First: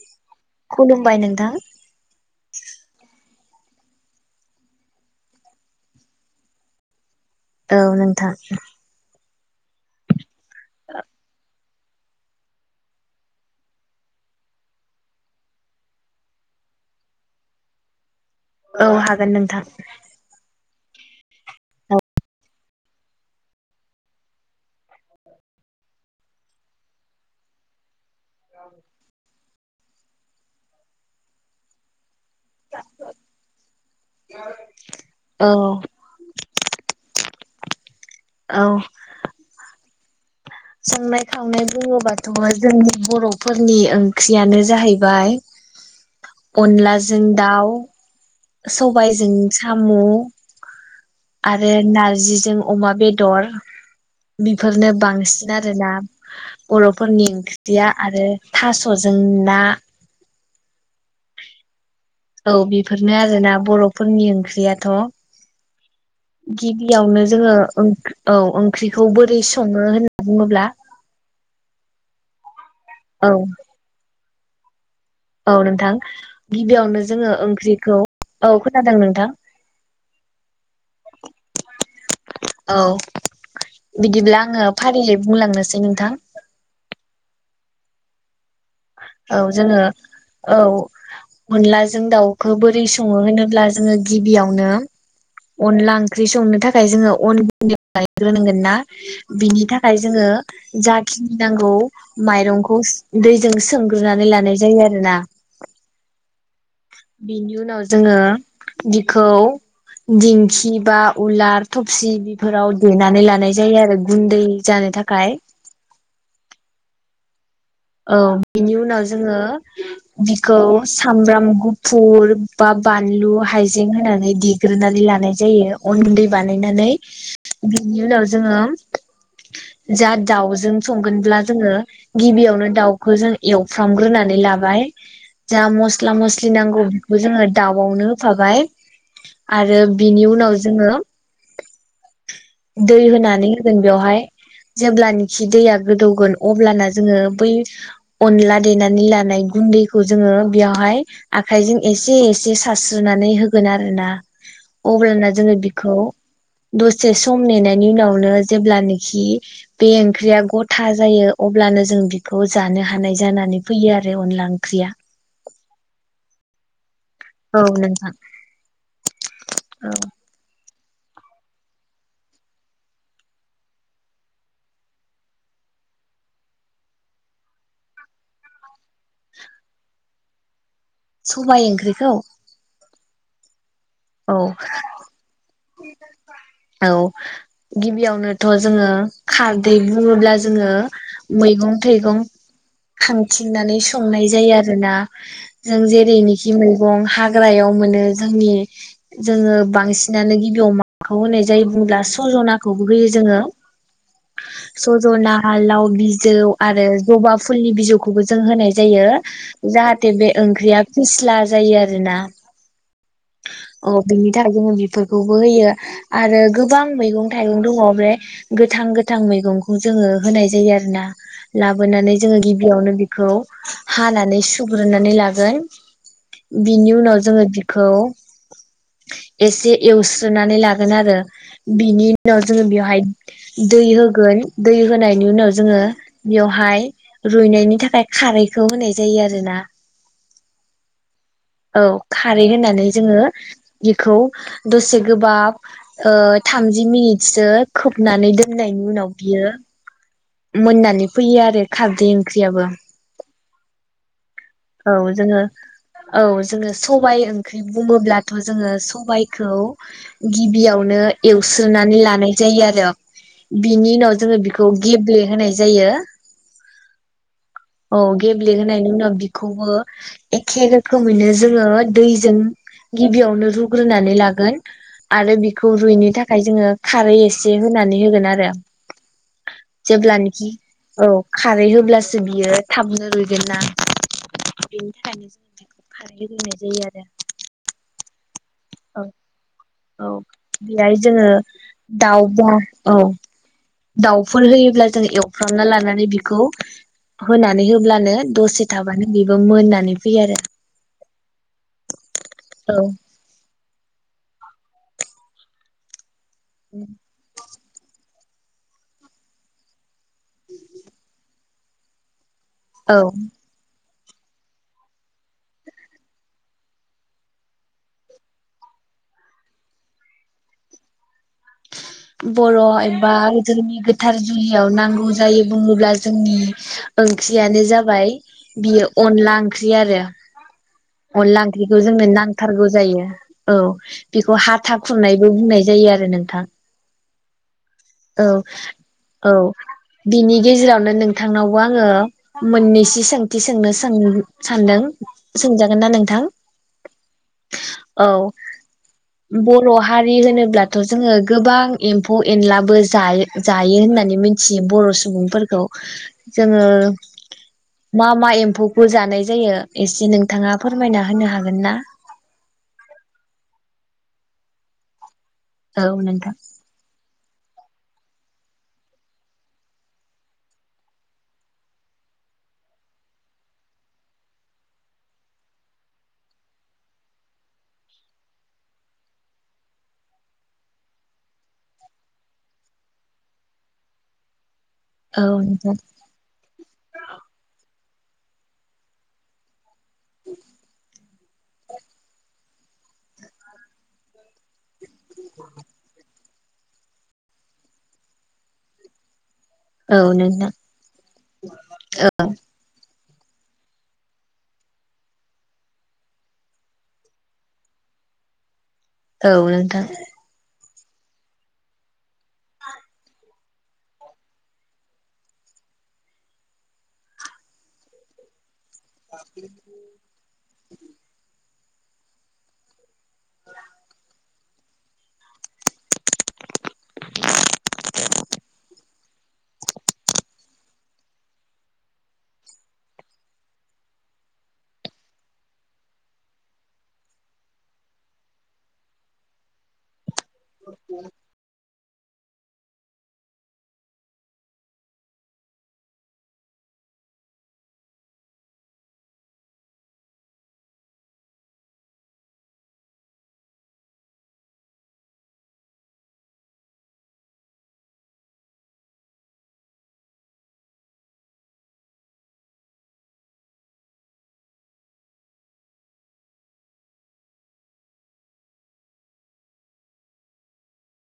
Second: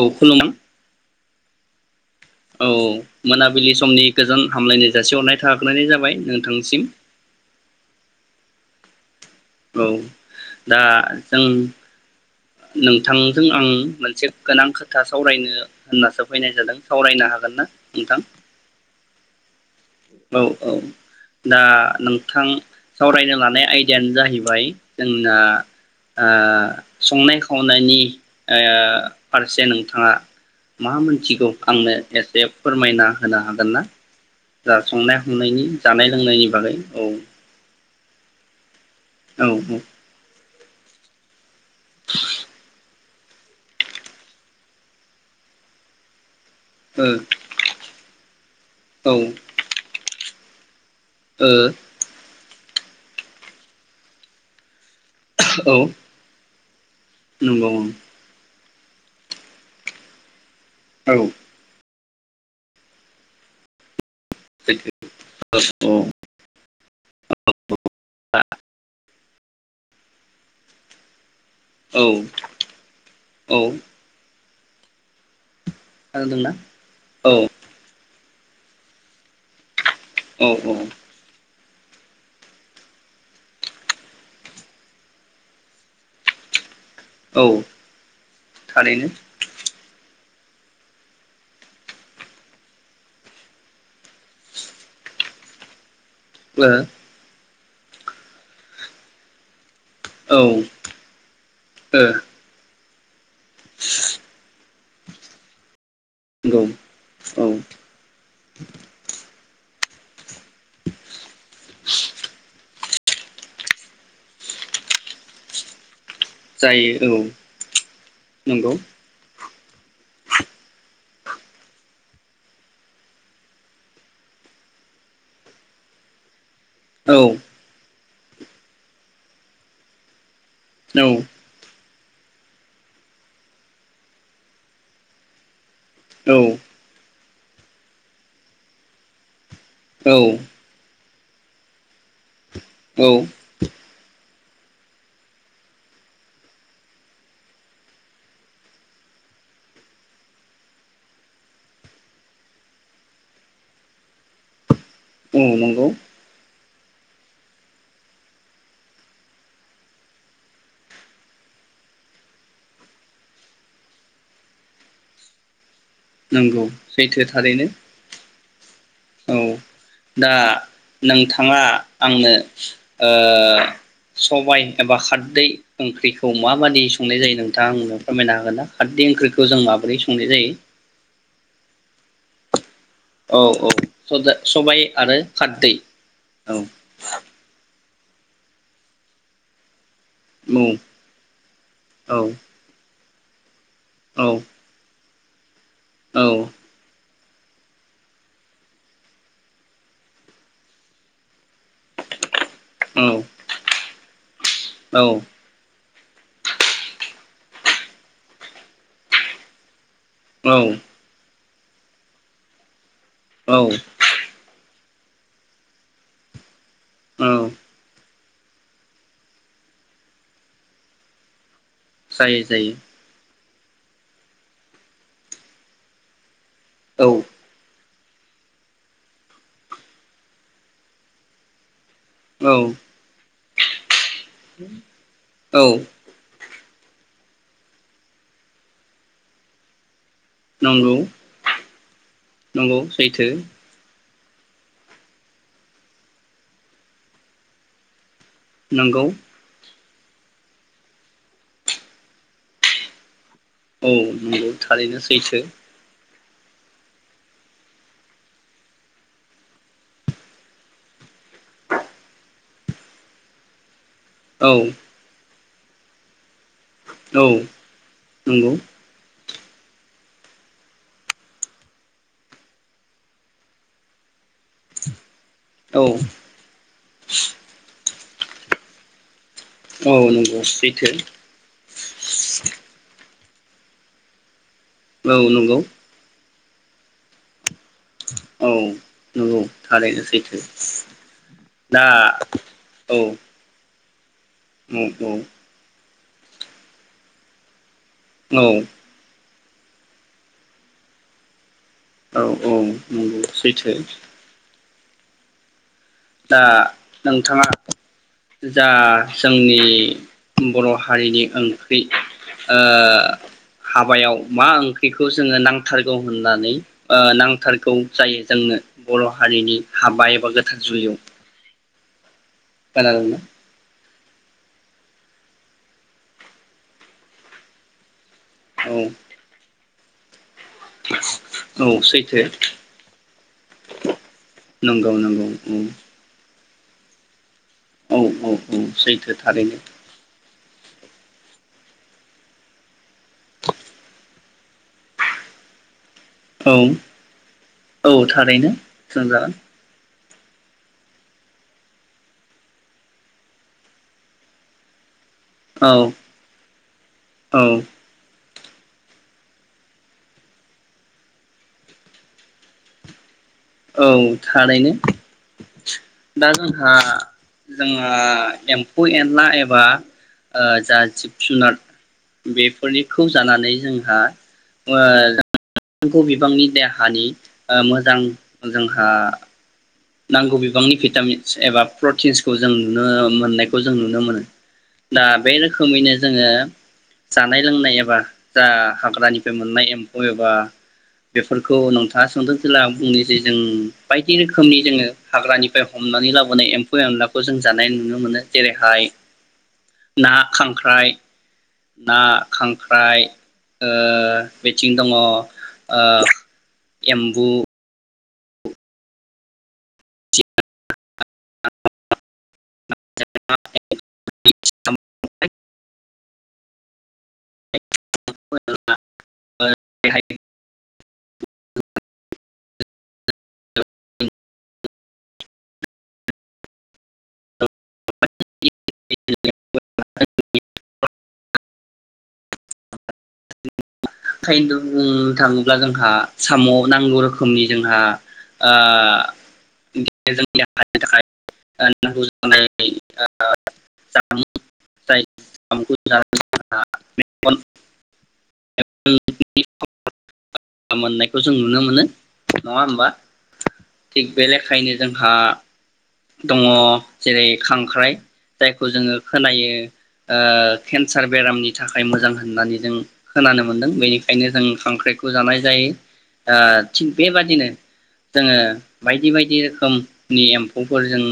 औ खुलुम खुलुमबाय नोंथां औ मोनाबिलि समनि गोजोन हामलायनाय जासिहरनाय थाग्रोनाय जाबाय नोंथांसिम। औ नोंथां। औ दा जों- नोंथांजों आं मोनसे गोनां खोथा सावरायनो होननासो फैनाय जादों सावरायनो हागोन ना नोंथां? औ हागोन नोंथां। औ-औ दा औ नोंथां सावरायनो लानाय आयदायानो जाहैबाय जोंना ओ संनाय खावनाय खावनायनि ओ फारसे नों थाङा मा मोनथिगौ आंनो एसे फोरमायना होनो हागोन ना? दा संनाय औ हावनायनि जानाय लोंनायनि बागै औ औ। औ औ। संनाय खावनाय बुङोबाथ' जोंनि बर'फोरनि ओंख्रियानो जाहैबाय ओ अनलाजों दाउ औ सबाइजों साम' आरो ओ नारजिजों अ अमा बे दर बिफोरनो बांसिन औ आरोना। बर'फोरनि नंगौ ओंख्रिया आरो थास'जों ना औ। औ बेफोरनो आरोना बर'फ फोरनि ओंख्रियाथ' सैथो गिबियावनो जोङो ओंख्रि औ ओंख्रिखौ बोर रै सङो होनना बुङोब्ला औ। औ। औ नोंथां खोनादोंना गिबियावनो जोङो औ ओंख्रिखौ औ खोनादों नोंथां। औ औ औ बिदिब्ला आङो फारियै बुंलांनोसै नोंथां। औ। थारैनो औ जोङो औ अनलाजों दाउखौ बोरै सङो होनोब्ला जोङो गिबियावनो अनला ओंख ओंख्रि संनो ओ थाखाय जोङो अन गुन [unintelligible] ग्रोनांगोन ना बिनि थाख खाय जोङो औ ओ जाखिनि नांगौ माइरंखौ स दैज जों सोंग्रोननानै लानाय ज जायो आरो ना। नंगौ औ बिनि उनाव जोङो बिखौ दिंखि बा उलार, थफसि बेफोराव देनानै लानाय जायो आरो गुन्दै जानो थाखाय। जायो औ। औ नंगौ बेनि उनाव जोङो। बिखौ सामब्राम गुफुर बा बानलु हायजें होनानै देग्रोनानै लानाय जायो अनगुन्दै बानायनानै औ बिनि उनाव जोङो जा दावजों औ संगोनब्ला जोङो। गिबियावनो दा जों एवफ्रामग्रोनानै लाबाय जा मस्ला मस्ला मसलि नांगौ जोङो दाउआवनो होफाबाय आरो औ बिनि उनाव जोङो दै औ होनानै जों बेवहाय जेब्लानोखि दैया गोदौगोन अब्लाना जोङो बै अनला देनानै लानाय गुन्दैखौ जोङो बेयावहाय आखाइजों एसे एसे सारस्रोनानै होगोन आरो ना अब्लाना जोङो नंगौ बिखौ दसे सम नेनायनि उनावनो जेब्लानोखि बे ओंख्रिया गथा जायो अब्लानो जों बिखौ खौ जानो हानाय जानानै फैयो आरो अनला ओंख्रिया नंगौ‌। सैथो औ थारैनो नोंथां औ दा नोंथाङा आंनो ओ सबाय एबा खारदै ओंख्रिखौ माबादि संनाय जायो नोंथाङाव फोरमायनो हागोन ना खारदै ओंख्रिखौ जों माबोरै संनाय जायो। सबाय ओंख्रिखौ। औ औ औ सबाय आरो खारदै। औ गिबियावनोथ' जोङो खारदै बुङोब्ला औ जोङो मैगं औ थाइगं खानथि नानै औ संनाय जायो आरो ना जों औ जेरैनिखि मैगं हाग हाग्रायाव मोनो जोंनि जोङो बांसिनानो गिबियाव मा [unintelligible] जाय बुङोब्ला सजनाखौबो होयो जोङो। सजना आल लाउ बिजौ आरो जबा फुलनि बिजौखौबो जों होनाय जायो जाहा बे औ ओंख्रिया फिस्ला जायो आरो ना? औ [unintelligible] बोखौबो होयो आरो गोबां मैगं औ थाइगं दङ बे गोथां गो गोथां मैगंखौ जोङो होनाय जायो आरो ना। लाबोनानै जोङो जायो जायो गिबियावनो बिखौ हानानै सुग्रोनानै लागोन। बिनि औ उनाव जोङो बिखौ एसे एवस्रोनानै लागोन आरो। बिनि उनाव औ जोङो बेवहाय दै होग होगोन दै होनायनि उनाव औ जोङो बेयाव बेहाय रुइनायनि थाखाय खारैखौ होनाय जायो आरो ना। नंगौ औ खारै नंगौ होननानै जोङो सैथो बि खौ दसे गोबाब ओ थामजि मिनिटसो खोब नानै दोननायनि नंगौ उनाव बियो मोननानै फैयो आरो खारदै ओंख्रियाबो। औ नंगौ औ थारैनो सैथो। जोङो औ जोङो सबाइ ओंख्रि बुङोब्लाथ' जोङो सबाइखौ गिबियावनो एवस्रोनानै लानाय जायो आरो बि बिनि उनाव जोङो औ बेखौ गेब्ले होनाय जायो। औ औ गेब्ले नंगौ होनायनि उनाव बि खौबो एखे रो रोखोमैनो जोङो दैजों गिबियावनो रुग्रोनानै लागोन। आरो बेखौ औ रुइनो थाखाय जोङो खारै एसे होनानै होगोन। आरो औ नंगौ जेब्लानोखि सैथो औ खारै होब्लासो बियो थाबनो रुइ गोनना बेनि औ थाखायनो नंगौ बिदि बुंनाय जायो आरो। [inaudible] औ नंगौ थारैनो औ सैथो बेहाय जोङो दा दावब' औ दाउफोर होयोब्ला जों औ औ एवफ्रामना लाना होनानै बिखौ होनानै हो होनल्बानो दसे थाबानो बि बो मोननानै फैयो आरो औ औ नंगौ सैथो [inaudible] दा नोंथाङा जा जोंनि बर' हारिनि ओंख्रि ओ औ हाबायाव मा ओंख्रिखौ जोङो नांथारगौ होननानै ओ नांथारगौ जायो जोंनो बर' हारिनि हाबा एबा गोथार जुलियाव बर' एबा खोनादोंना जोंनि गोथ गोथार जुलियाव नांगौ जायो बुङोब्ला जोंनि ओंख्रियानो जाबाय औ बियो अनला ओंख ख्रि आरो अनला औ ओंख्रिखौ जोंनो सैथो नांथारगौ जायो औ बेखौ हाथा नंगौ नंगौ खुरनायबो बुंनाय औ जायो आरो नों नोंथां औ औ बिनि गेजेरावनो नोंथांनावबो आङो मोननैसो सोंथि सोंनो सानदों सोंजागोन ना नों औ औ थारैनो सोंजागोन बर' हारि होनोब्लाथ' जोङो गोबां एम्फौ एनला बो जायो होननानै मिथियो बर' सु सुबुंफोरखौ औ जोङो औ मा मा एम एम्फौखौ जानाय जायो एसे नोंथाङा फोरमायना होनो हागोन ना औ थारैनो औ दा नोंथां जोंहा जोंहा एम्फौ एनला एबा ओ जा जिब जुनार बेफोरनिखौ जानानै जोंहा ओ बिबांनि देहानि मोजां जोंहा नांगौ बिबांनि भिटामिनस एबा प्रटिन्सखौ जों नुनो मोननायखौ जों नुनो मोनो दा औ बे नोंथां रोखोमैनो जोङो जानाय लोंनाय एबा दा हाग्रानिफ्राय मोननाय एम म्फौ बबेबा बेफोरखौ नोंथाङा सोंदों जेल्ला बुंनोसे जों बायदि रोखोम जोङो हाग्रानिफ्राय हमनानै ला लाबोनाय एम्फौ एनलाखौ जों जानाय नुनो मोनो जेरैहाय। औ ना नोंथां खांख्राइ ना खांख्राइ। ओ बिथिं दङ ओ एम्बु। औ नोंथां। [inaudible] ओंखायनो [unintelligible] [inaudible] [inaudible] बुंनो थाङोब्ला जोंहा साम नांगौ रोखोमनि जोंहा ओ [inaudible] थाखाय नांगौ जानाय जामुं जाय जामुखौ जायोब्ला मेगन [inaudible] मोननायखौ जों नुनो मोनो नङा होमबा थिग बे ले- बेनिखायनो जोंहा दङ जेरै खांख्राइ जायखौ जोङो खोनायो ओ केन्सार बेरामनि थाखाय मोजां होननानै जों खोनानो मोनदों बेनिखायनो जों खांख्राइखौ जानाय जायो ओ थिग बेबादिनो जोङो बायदि बायदि रोखोमनि एम्फौफोर जों।